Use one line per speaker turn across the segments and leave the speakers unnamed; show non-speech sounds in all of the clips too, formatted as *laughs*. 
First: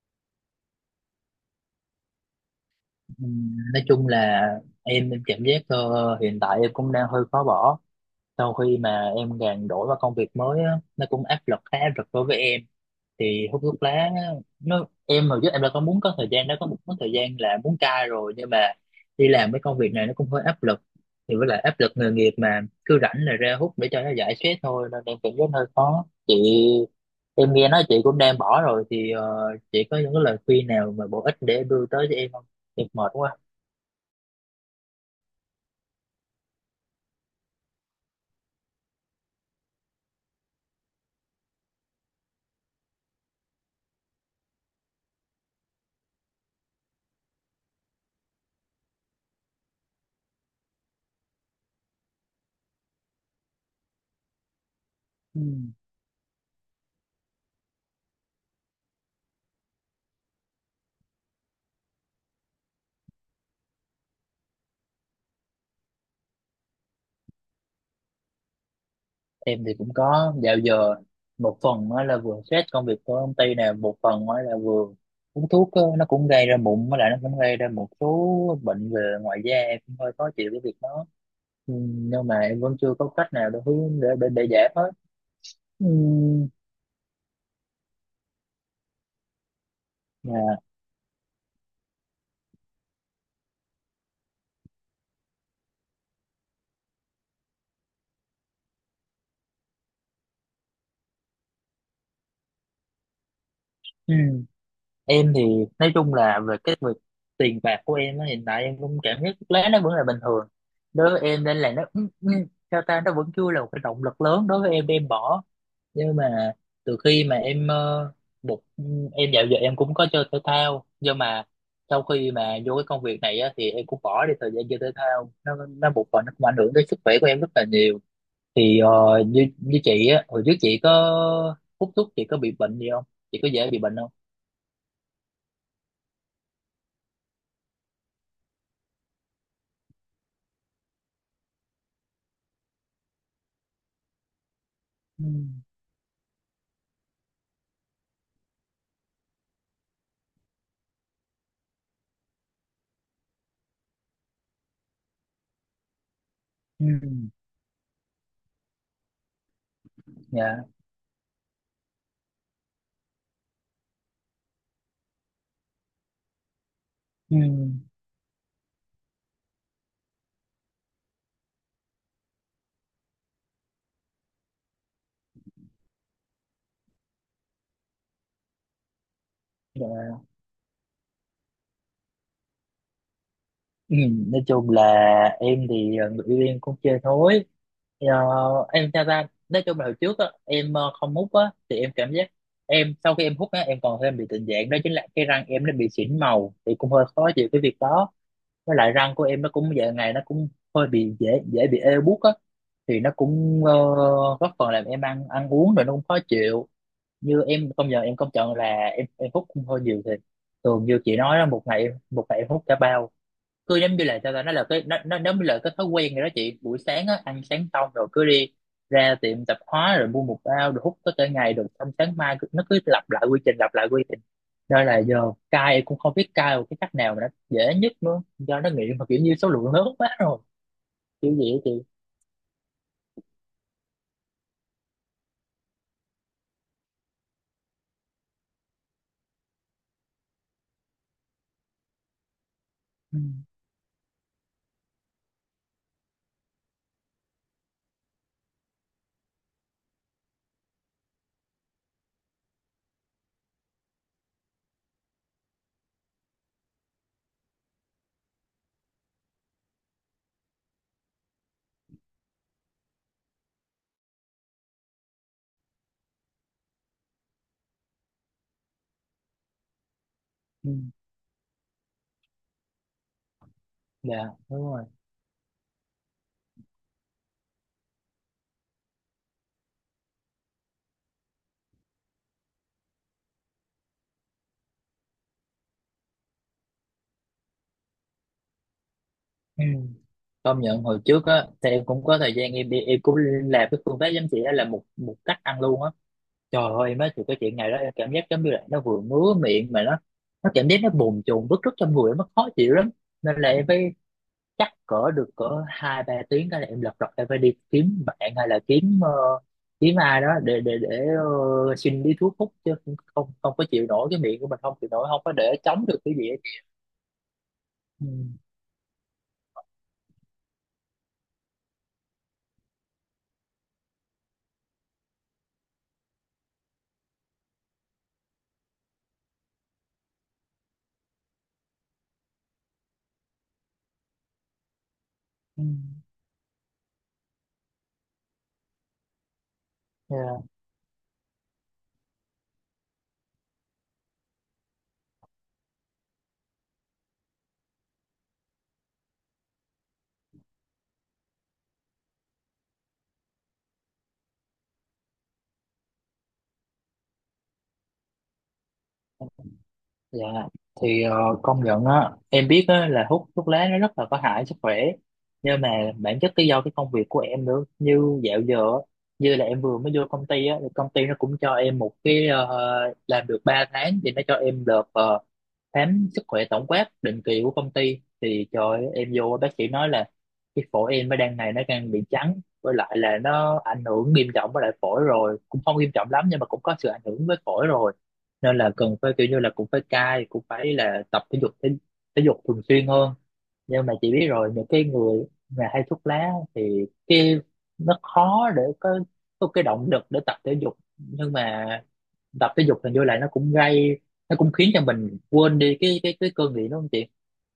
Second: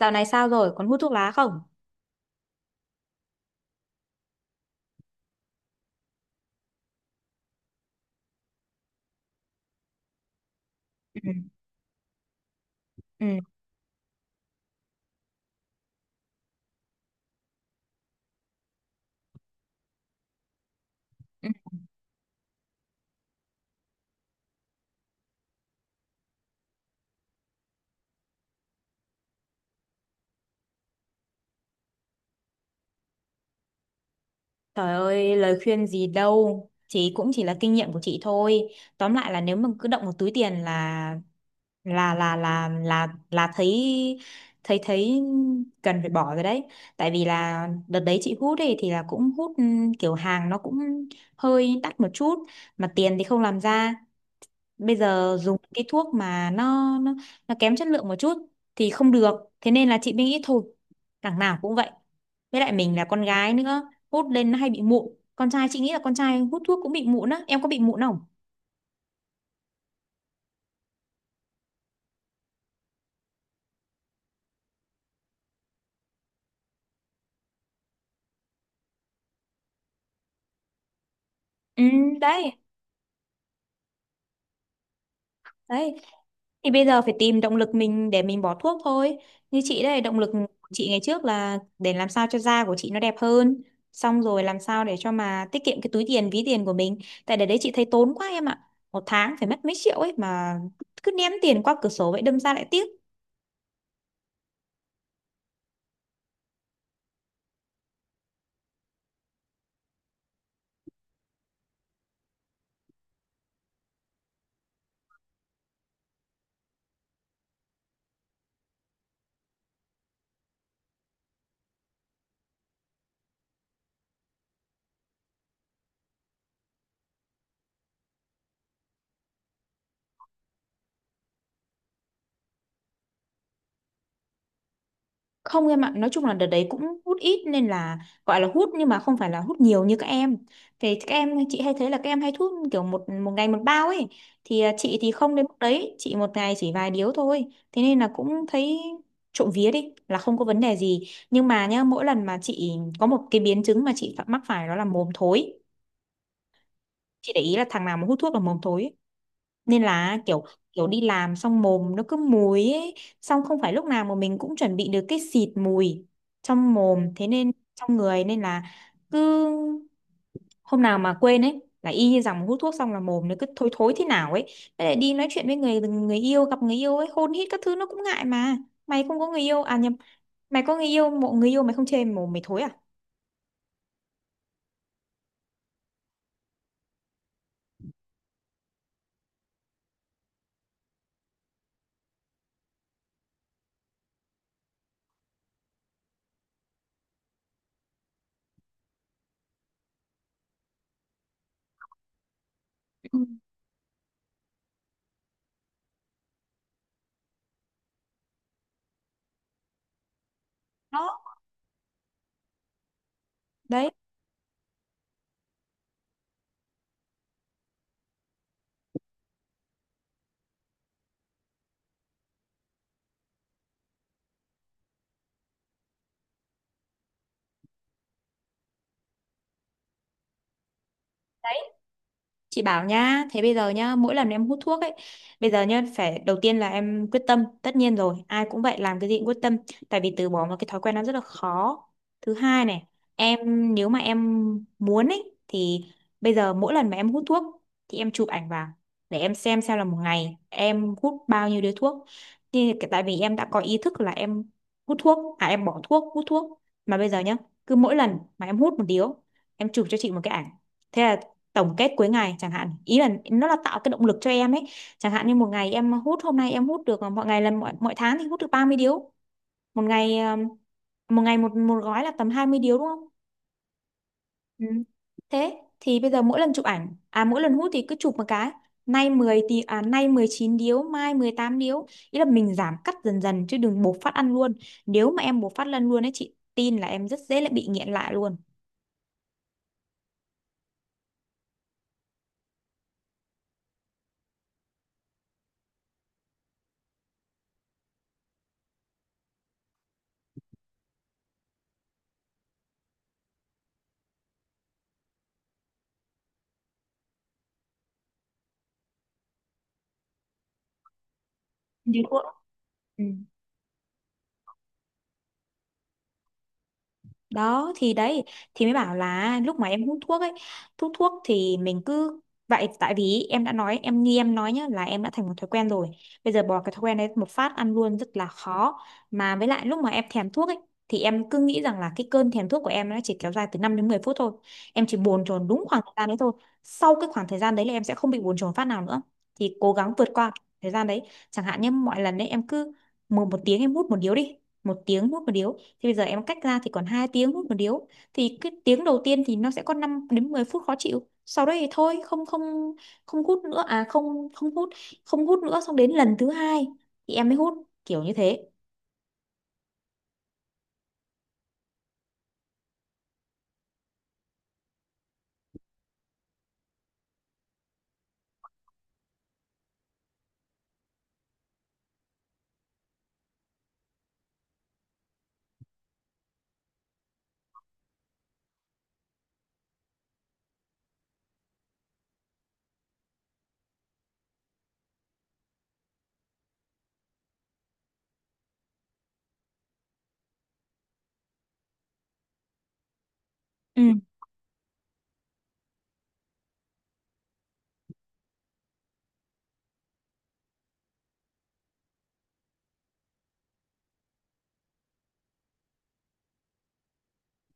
Dạo này sao rồi, còn hút thuốc lá không?
Nói chung là em cảm giác, hiện tại em cũng đang hơi khó bỏ sau khi mà em gàn đổi vào công việc mới á, nó
Ừ.
cũng áp lực, khá áp lực đối với em.
Ừ.
Thì hút thuốc lá á, em hồi trước em đã có muốn có thời gian đó, có thời gian là muốn cai rồi, nhưng mà đi làm cái công việc này nó cũng hơi áp lực. Thì với
Ừ.
lại áp lực nghề nghiệp mà cứ rảnh là ra hút để cho nó giải stress thôi, nên em cảm giác hơi khó, chị. Em nghe nói chị cũng đang bỏ rồi thì, chị có những cái lời khuyên nào mà bổ ích để đưa tới cho em không? Em mệt quá.
Trời ơi, lời khuyên gì đâu. Chị cũng chỉ là kinh nghiệm của chị thôi. Tóm lại là nếu mà cứ động một túi tiền là thấy thấy thấy cần phải bỏ rồi đấy. Tại vì là đợt đấy chị hút ấy thì là cũng hút, kiểu hàng nó cũng hơi đắt một chút, mà tiền thì không làm ra. Bây giờ
Ừ.
dùng cái thuốc mà nó nó, nó kém chất lượng một chút thì không được. Thế nên là chị mới nghĩ thôi, đằng nào cũng vậy, với lại mình là con gái nữa, hút lên nó hay bị mụn. Con trai chị nghĩ là con trai hút thuốc cũng bị mụn á, em có bị mụn không?
Em thì cũng có dạo giờ, một phần á là vừa stress công việc của công ty nè, một phần á là vừa uống thuốc á, nó cũng gây ra mụn, với lại nó cũng gây ra một số bệnh về ngoài da, em cũng hơi khó chịu cái việc đó. Ừ,
Ừ.
nhưng mà
Đấy.
em vẫn chưa có cách nào để hướng để giải hết. Ừ,
Đấy. Thì bây giờ phải tìm động lực mình để mình bỏ thuốc thôi. Như chị đây, động lực
dạ.
của chị ngày trước là để làm sao cho da của chị nó đẹp hơn, xong rồi làm sao để cho mà tiết kiệm cái túi tiền, ví tiền của mình. Tại để đấy chị thấy tốn quá em ạ, một tháng phải mất mấy triệu ấy mà, cứ ném tiền qua cửa sổ vậy, đâm ra lại tiếc.
Ừ. Em thì nói chung là về cái việc tiền bạc của em á, hiện tại em cũng cảm thấy thuốc lá nó vẫn là bình thường đối với em, nên là nó, sao ta, nó vẫn chưa là một cái động lực lớn đối với em để em bỏ. Nhưng mà từ khi mà em, một em dạo giờ em cũng có chơi thể thao, nhưng mà sau khi mà vô cái công việc này á, thì em cũng bỏ đi thời gian chơi thể thao, nó một phần nó cũng ảnh hưởng tới sức khỏe của em rất là nhiều. Thì, như như chị á, hồi trước chị có hút thuốc, chị có bị bệnh gì không? Chị có dễ bị bệnh không?
Không em ạ, nói chung là đợt đấy cũng hút ít nên là gọi là hút nhưng mà không phải là hút nhiều như các em. Thì các em chị hay thấy là các em hay hút kiểu một một ngày một bao ấy. Thì chị thì
Ừ.
không đến mức đấy, chị một ngày chỉ vài điếu thôi. Thế nên là cũng thấy, trộm vía đi, là không có vấn đề gì. Nhưng mà nhá, mỗi lần mà chị có một cái biến chứng mà chị phải mắc phải đó là mồm thối.
Ừ.
Chị để ý là thằng nào mà hút thuốc là mồm thối, nên là kiểu,
Dạ.
đi làm xong mồm nó cứ mùi ấy, xong không phải lúc nào mà mình cũng chuẩn bị được cái xịt mùi trong mồm, thế
Ừ.
nên trong người nên là cứ hôm nào mà quên ấy là y như rằng hút thuốc xong là mồm nó cứ thối thối thế nào ấy. Với lại đi nói chuyện với người người yêu, gặp người yêu ấy hôn hít các thứ nó cũng ngại mà. Mày không có người yêu à? Nhầm,
Dạ.
mày có người yêu, mộ người yêu mày không chê mồm mày thối à?
Ừ. Nói chung là em thì, người yêu em cũng chơi thôi. Thì, em theo ra, nói chung là hồi trước á, em, không hút á, thì em cảm giác em sau khi em hút á, em còn thêm bị tình trạng đó chính là cái răng em nó bị xỉn màu, thì cũng hơi khó chịu cái việc đó. Với lại răng của em nó cũng giờ ngày nó cũng hơi bị dễ dễ bị ê buốt á, thì nó
Ừ.
cũng, góp phần làm em ăn ăn uống rồi nó cũng khó chịu. Như em công nhận, em công nhận là em hút cũng hơi nhiều. Thì thường như
Đó.
chị nói đó, một ngày em hút cả bao. Cứ
Đấy.
giống như là, sao ta, nó là cái nó giống như là cái thói quen rồi đó chị. Buổi sáng á, ăn sáng xong rồi cứ đi ra tiệm tạp hóa rồi mua một bao rồi hút có cả ngày, rồi xong sáng mai nó cứ lặp lại quy trình, lặp lại quy trình. Nên là giờ cai cũng không biết cai một cái cách nào mà nó dễ nhất nữa, do nó nghiện mà kiểu như số lượng lớn quá rồi, kiểu gì á chị.
Chị bảo nhá, thế bây giờ nhá, mỗi lần em hút thuốc ấy, bây giờ nhá, phải đầu tiên là em quyết tâm, tất nhiên rồi, ai cũng vậy, làm cái gì cũng quyết tâm, tại vì từ bỏ một cái thói quen nó rất là khó. Thứ hai này,
Ừ.
em nếu mà em muốn ấy, thì bây giờ mỗi lần mà em hút thuốc, thì em chụp ảnh vào, để em xem là một ngày em hút bao nhiêu điếu thuốc. Thì tại vì em đã có ý thức là em hút thuốc, à em bỏ thuốc, hút thuốc, mà bây giờ nhá, cứ mỗi lần mà em hút một điếu, em chụp cho chị một cái ảnh. Thế là tổng kết cuối ngày chẳng hạn, ý là nó là tạo cái động lực cho em ấy. Chẳng hạn như một ngày em hút, hôm nay em hút được, mọi ngày là mọi tháng thì hút được 30 điếu, một ngày,
Ừ.
một ngày một một gói là tầm 20 điếu, đúng không?
Dạ. Đúng
Ừ.
rồi.
Thế thì bây giờ mỗi lần chụp ảnh, à mỗi lần hút thì cứ chụp một cái, nay 10 thì à nay 19 điếu, mai 18 điếu. Ý là mình giảm cắt dần dần chứ đừng bộc phát ăn luôn. Nếu mà em bộc phát lần luôn ấy chị tin là em rất dễ lại bị nghiện lại luôn.
Ừ. Công nhận hồi trước á, thì em cũng có thời gian em đi, em cũng làm cái phương pháp giống chị, đó là một một cách ăn luôn á. Trời ơi, em nói thì cái chuyện này đó, em cảm giác giống như là nó vừa ngứa miệng mà nó cảm giác nó bồn chồn bứt rứt trong người, nó khó chịu lắm. Nên là em phải, chắc cỡ được cỡ hai ba tiếng cái là em lật đật em phải đi kiếm bạn hay là kiếm, kiếm ai đó để
Như
xin đi
thuốc.
thuốc hút, chứ
Ừ.
không, không có chịu nổi, cái miệng của mình không chịu nổi, không có để chống được cái gì hết.
Đó thì
Ừ.
đấy, thì mới bảo là lúc mà em hút thuốc ấy, hút thuốc thì mình cứ vậy, tại vì em đã nói, em như em nói nhá, là em đã thành một thói quen rồi, bây giờ bỏ cái thói quen đấy một phát ăn luôn rất là khó. Mà với lại lúc mà em thèm thuốc ấy, thì em cứ nghĩ rằng là cái cơn thèm thuốc của em nó chỉ kéo dài từ 5 đến 10 phút thôi, em chỉ bồn chồn
Ừ.
đúng khoảng thời gian đấy thôi, sau cái khoảng thời gian đấy là em sẽ không bị bồn chồn phát nào nữa, thì cố gắng vượt qua
Yeah.
thời gian đấy. Chẳng hạn như mọi lần đấy em cứ một một tiếng em hút một điếu đi, một tiếng hút một điếu, thì bây giờ em cách ra thì còn 2 tiếng hút một điếu, thì cái tiếng đầu tiên thì nó sẽ có 5 đến 10 phút khó chịu, sau đấy thì thôi không, không, không hút nữa, à không, không hút, không hút nữa, xong đến lần thứ hai thì em mới hút, kiểu như thế.
Dạ, thì, công nhận á, em biết á là hút thuốc lá nó rất là có hại sức khỏe. Nhưng mà bản chất cái do cái công việc của em nữa, như dạo giờ á, như là em vừa mới vô công ty á, thì công ty nó cũng cho em một cái, làm được 3 tháng thì nó cho em được, khám sức khỏe tổng quát định kỳ của công ty. Thì trời ơi, em vô bác sĩ nói là cái phổi em nó đang này nó đang bị trắng, với lại là nó ảnh hưởng nghiêm trọng với lại phổi rồi, cũng không nghiêm trọng lắm nhưng mà cũng có sự ảnh hưởng với phổi rồi, nên là cần phải kiểu như là cũng phải cai, cũng phải là tập thể dục thể, thể dục thường xuyên hơn. Nhưng
Ừ,
mà chị biết rồi, những cái người mà hay thuốc lá thì cái nó khó để có cái động lực để tập thể dục. Nhưng mà tập thể dục hình như là nó cũng gây, nó cũng khiến cho mình quên đi cái cái cơn nghiện, đúng không chị?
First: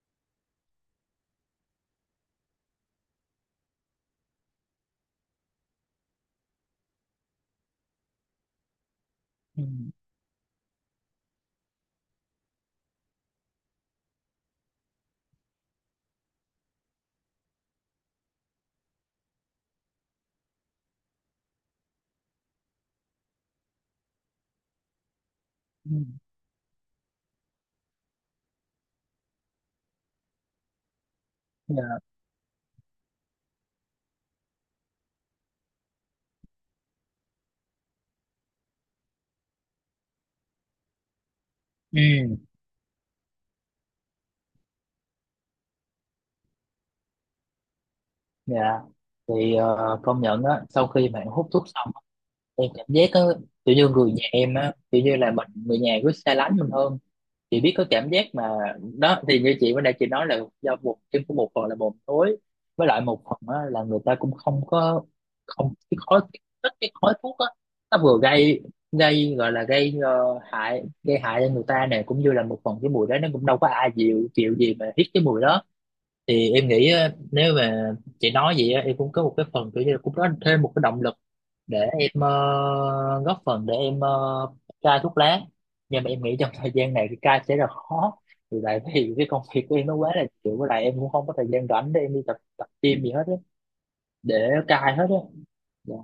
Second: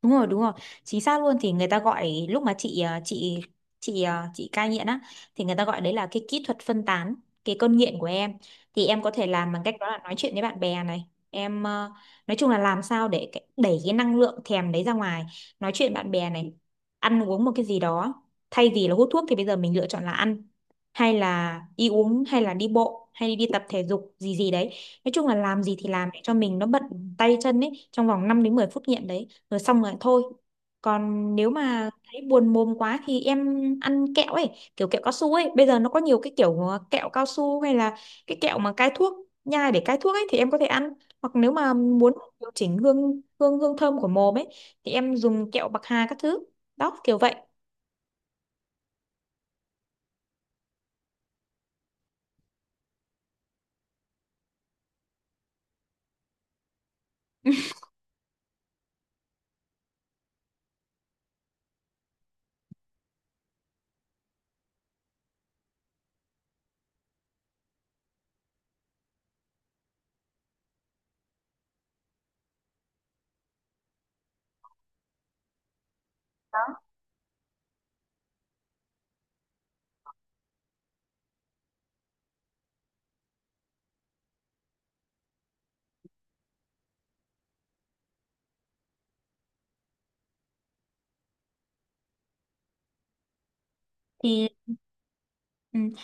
đúng rồi, đúng rồi, chính xác luôn. Thì người ta gọi, lúc mà chị, à chị à, chị cai nghiện á, thì người ta gọi đấy là cái kỹ thuật phân tán cái cơn nghiện của em. Thì em có thể làm bằng
Ừ.
cách đó là nói chuyện với bạn bè này, em à, nói chung là làm sao để đẩy cái năng lượng thèm đấy ra ngoài, nói chuyện bạn bè này, ăn uống một cái gì đó, thay vì là hút thuốc thì bây giờ mình lựa chọn là ăn, hay là đi uống, hay là đi bộ, hay đi, tập thể dục gì gì đấy. Nói chung là làm gì thì
Ừ.
làm để cho mình nó bận tay chân ấy, trong vòng 5 đến 10 phút nghiện đấy, rồi xong rồi thôi. Còn nếu
Dạ.
mà thấy buồn mồm quá thì em ăn kẹo ấy, kiểu kẹo cao su ấy. Bây giờ nó có nhiều cái kiểu, kẹo cao su hay là cái kẹo mà cai thuốc, nhai để cai thuốc ấy, thì em có thể ăn. Hoặc nếu mà muốn
Ừ.
điều chỉnh hương, hương hương thơm của mồm ấy thì em dùng kẹo bạc hà các thứ, đó, kiểu vậy.
Dạ. Thì, công nhận á, sau khi mà em hút thuốc xong á, em cảm giác á, kiểu như người nhà em á, kiểu như là mình người nhà cứ xa lánh mình hơn, chị biết có cảm giác mà. Đó thì như chị bữa nay chị nói là do một trên của một phần là mồm thối, với lại một phần á, là người ta cũng không có, không cái khói, cái khói thuốc á, nó vừa gây gây gọi là gây, hại, gây hại cho người ta này, cũng như là một phần cái mùi đó nó cũng đâu có ai chịu chịu gì mà hít cái mùi đó. Thì em nghĩ á, nếu mà chị nói vậy á, em cũng có một cái phần kiểu như là cũng có thêm một cái động lực để em, góp phần để em, cai thuốc lá. Nhưng mà em nghĩ trong thời gian này thì cai sẽ rất khó, vì tại vì cái công việc của em nó quá là chịu, với lại em cũng không có thời gian rảnh để em đi tập tập gym gì hết á,
Thì
để cai hết á.
ừ,
Dạ.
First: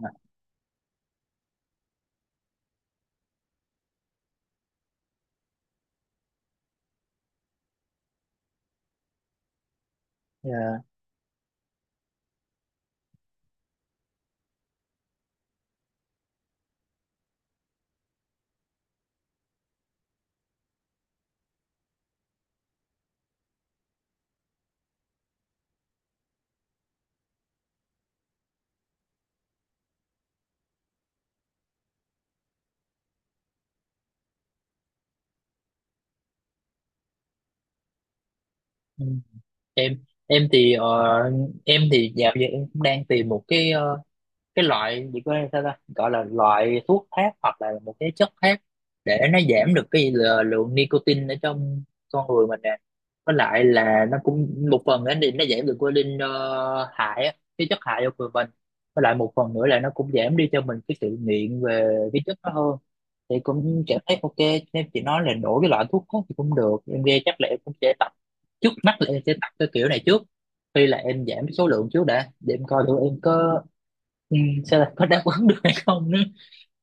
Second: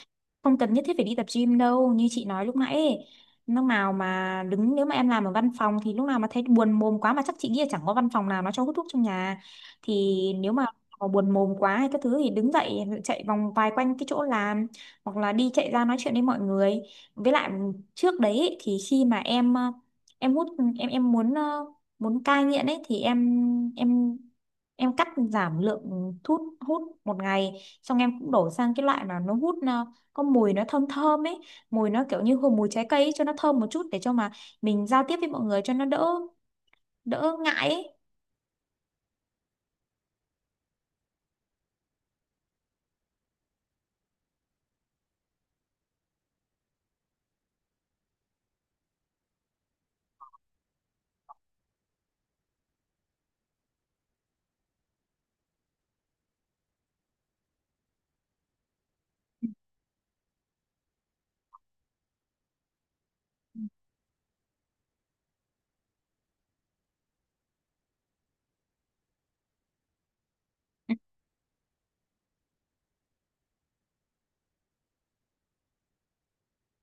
không cần nhất thiết phải đi tập gym đâu, như chị nói lúc nãy ấy, lúc nào mà đứng, nếu mà em làm ở văn phòng thì lúc nào mà thấy buồn mồm quá, mà chắc chị nghĩ là chẳng có văn phòng nào nó cho hút thuốc trong nhà, thì nếu mà
Dạ.
buồn mồm quá hay các thứ thì đứng dậy chạy vòng vài quanh cái chỗ làm, hoặc là đi chạy ra nói chuyện với mọi người. Với lại trước đấy ấy, thì khi mà em, em hút, em muốn, muốn cai nghiện ấy thì em em cắt giảm lượng thuốc hút một ngày, xong em cũng đổi sang cái loại mà nó hút, có mùi nó thơm thơm ấy, mùi nó kiểu như hương mùi trái cây ấy, cho nó thơm một chút để cho mà mình giao tiếp với mọi người cho nó đỡ, đỡ ngại ấy.
Ừ. Em thì, em thì dạo giờ em cũng đang tìm một cái, cái loại gì có sao ta gọi là loại thuốc khác hoặc là một cái chất khác, để nó giảm được cái lượng nicotine ở trong con người mình nè, với lại là nó cũng một phần nữa thì nó giảm được cái linh, hại á, cái chất hại cho người mình, với lại một phần nữa là nó cũng giảm đi cho mình cái sự nghiện về cái chất đó hơn, thì cũng cảm thấy ok. Nên chị nói là đổi cái loại thuốc đó thì cũng được, em nghe chắc là em cũng sẽ tập, trước mắt là em sẽ tập cái kiểu này trước, khi
Ừ.
là em giảm số lượng trước đã, để em coi thử em có, ừ, xem là có đáp ứng được hay không nữa,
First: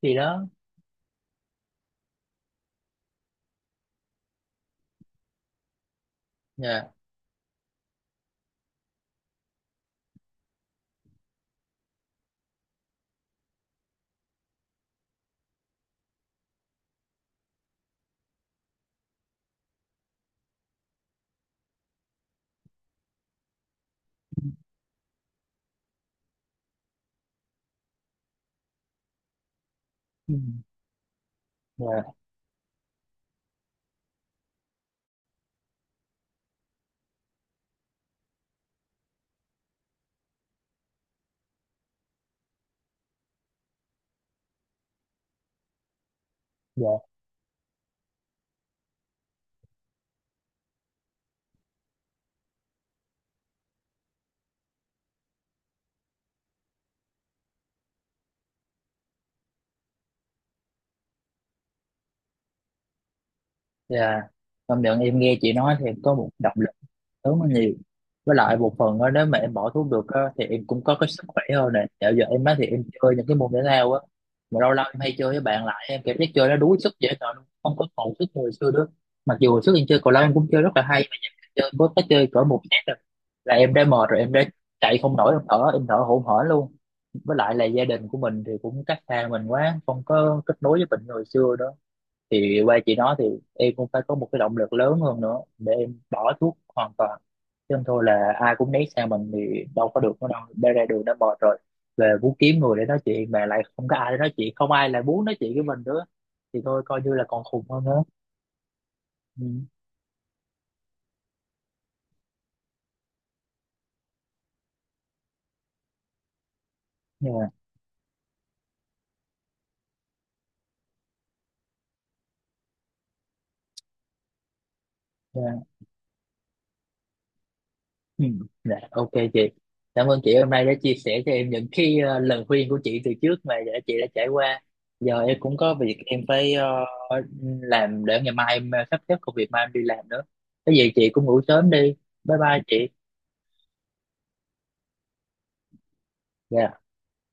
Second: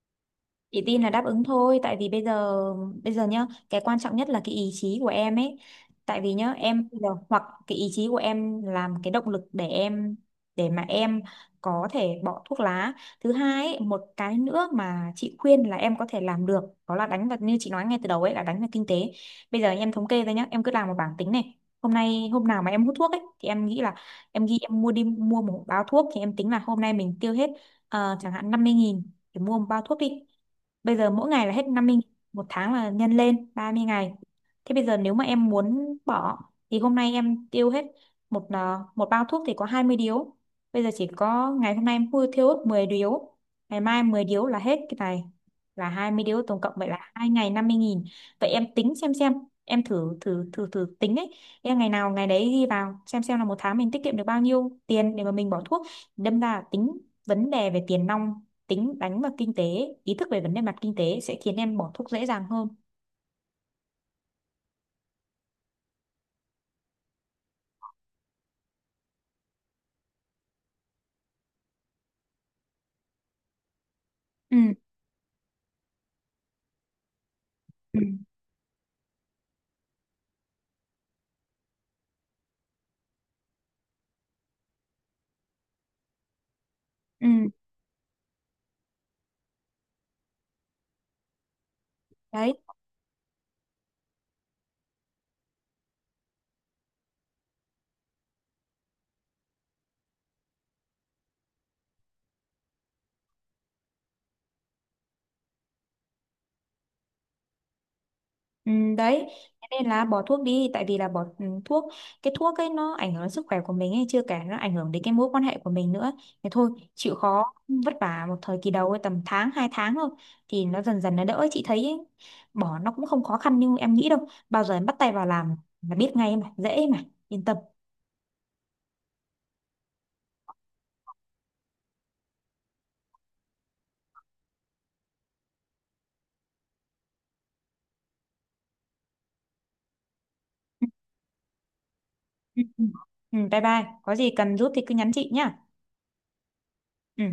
thì đó.
Chị tin là đáp ứng thôi, tại vì bây giờ nhá, cái quan trọng nhất là cái ý chí của em ấy. Tại vì nhá, em
Dạ.
bây giờ hoặc cái ý chí của em làm cái động lực để mà em có thể bỏ thuốc lá. Thứ hai ấy, một cái nữa mà chị khuyên là em có thể làm được đó là đánh vào, như chị nói ngay từ đầu ấy, là đánh vào kinh tế. Bây giờ em thống kê ra nhá, em cứ làm một bảng tính này. Hôm nay hôm nào mà em hút thuốc ấy thì em nghĩ là em ghi, em mua, mua một bao thuốc thì em tính là hôm nay mình tiêu hết, chẳng hạn 50.000 để mua một bao thuốc đi.
Ừ,
Bây giờ mỗi ngày là hết 50
dạ.
nghìn, một tháng là nhân lên 30 ngày. Thế bây giờ nếu mà em muốn bỏ thì hôm nay em tiêu hết một bao thuốc thì có 20 điếu. Bây giờ chỉ có ngày hôm nay em mua thiêu hết 10 điếu, ngày mai 10 điếu là hết cái này, là 20 đô tổng cộng, vậy
Dạ.
là 2 ngày 50.000. Vậy em tính xem, em thử thử thử thử tính ấy, em ngày nào ngày đấy ghi vào xem là một tháng mình tiết kiệm được bao nhiêu tiền để mà mình bỏ thuốc. Đâm ra là tính vấn đề về tiền nong, tính đánh vào kinh tế, ý thức về vấn đề mặt kinh tế sẽ khiến em bỏ thuốc dễ dàng hơn.
Dạ. Công nhận em nghe chị nói thì có một động lực, tốn nó nhiều, với lại một phần á, nếu mà em bỏ thuốc được á thì em cũng có cái sức khỏe hơn nè. Dạo giờ em á thì em chơi những cái môn thể thao á,
Ừ.
mà lâu lâu em hay chơi với bạn lại, em cảm giác chơi nó đuối sức dễ sợ luôn, không có
Ừ.
còn sức như hồi xưa nữa. Mặc dù hồi trước em chơi cầu lông cũng chơi rất là hay, mà giờ em chơi có cái chơi cỡ một set rồi là em đã mệt rồi, em đã chạy không nổi, em thở hổn hển luôn. Với
Ừ.
lại là gia đình của mình thì cũng cách xa mình quá, không có kết nối với mình như hồi xưa đó.
Đấy.
Thì qua chị nói thì em cũng phải có một cái động lực lớn hơn nữa để em bỏ thuốc hoàn toàn, chứ không thôi là ai cũng né sang mình thì đâu có được nữa. Đâu đây ra đường đã mệt rồi, về muốn kiếm người để nói chuyện mà lại không có ai để nói chuyện, không ai lại muốn nói chuyện với mình nữa, thì thôi coi như là còn khùng hơn nữa.
Ừ, đấy. Thế
Ừ.
nên là bỏ thuốc đi, tại vì là bỏ, thuốc, cái thuốc ấy nó ảnh hưởng đến sức khỏe của mình ấy, chưa kể nó ảnh hưởng đến cái mối quan hệ của mình nữa. Thế thôi chịu
Dạ.
khó vất vả một thời kỳ đầu ấy, tầm tháng hai tháng thôi, thì nó dần dần nó đỡ chị thấy ấy. Bỏ nó cũng không khó khăn như em nghĩ đâu, bao giờ em bắt tay vào
Dạ.
làm là biết ngay mà, dễ mà, yên tâm.
Ừ. Dạ, ok chị, cảm ơn chị hôm nay đã chia sẻ cho em những cái, lời khuyên của chị từ trước mà đã chị đã trải qua. Giờ em cũng có việc em phải, làm để ngày mai em, sắp xếp công việc mai em đi làm nữa. Cái gì chị
*laughs*
cũng ngủ sớm đi. Bye bye
Ừ, ừ,
chị.
ừ. Ừ, bye bye, có gì cần giúp thì cứ nhắn chị nhá.
Dạ.
Ừ.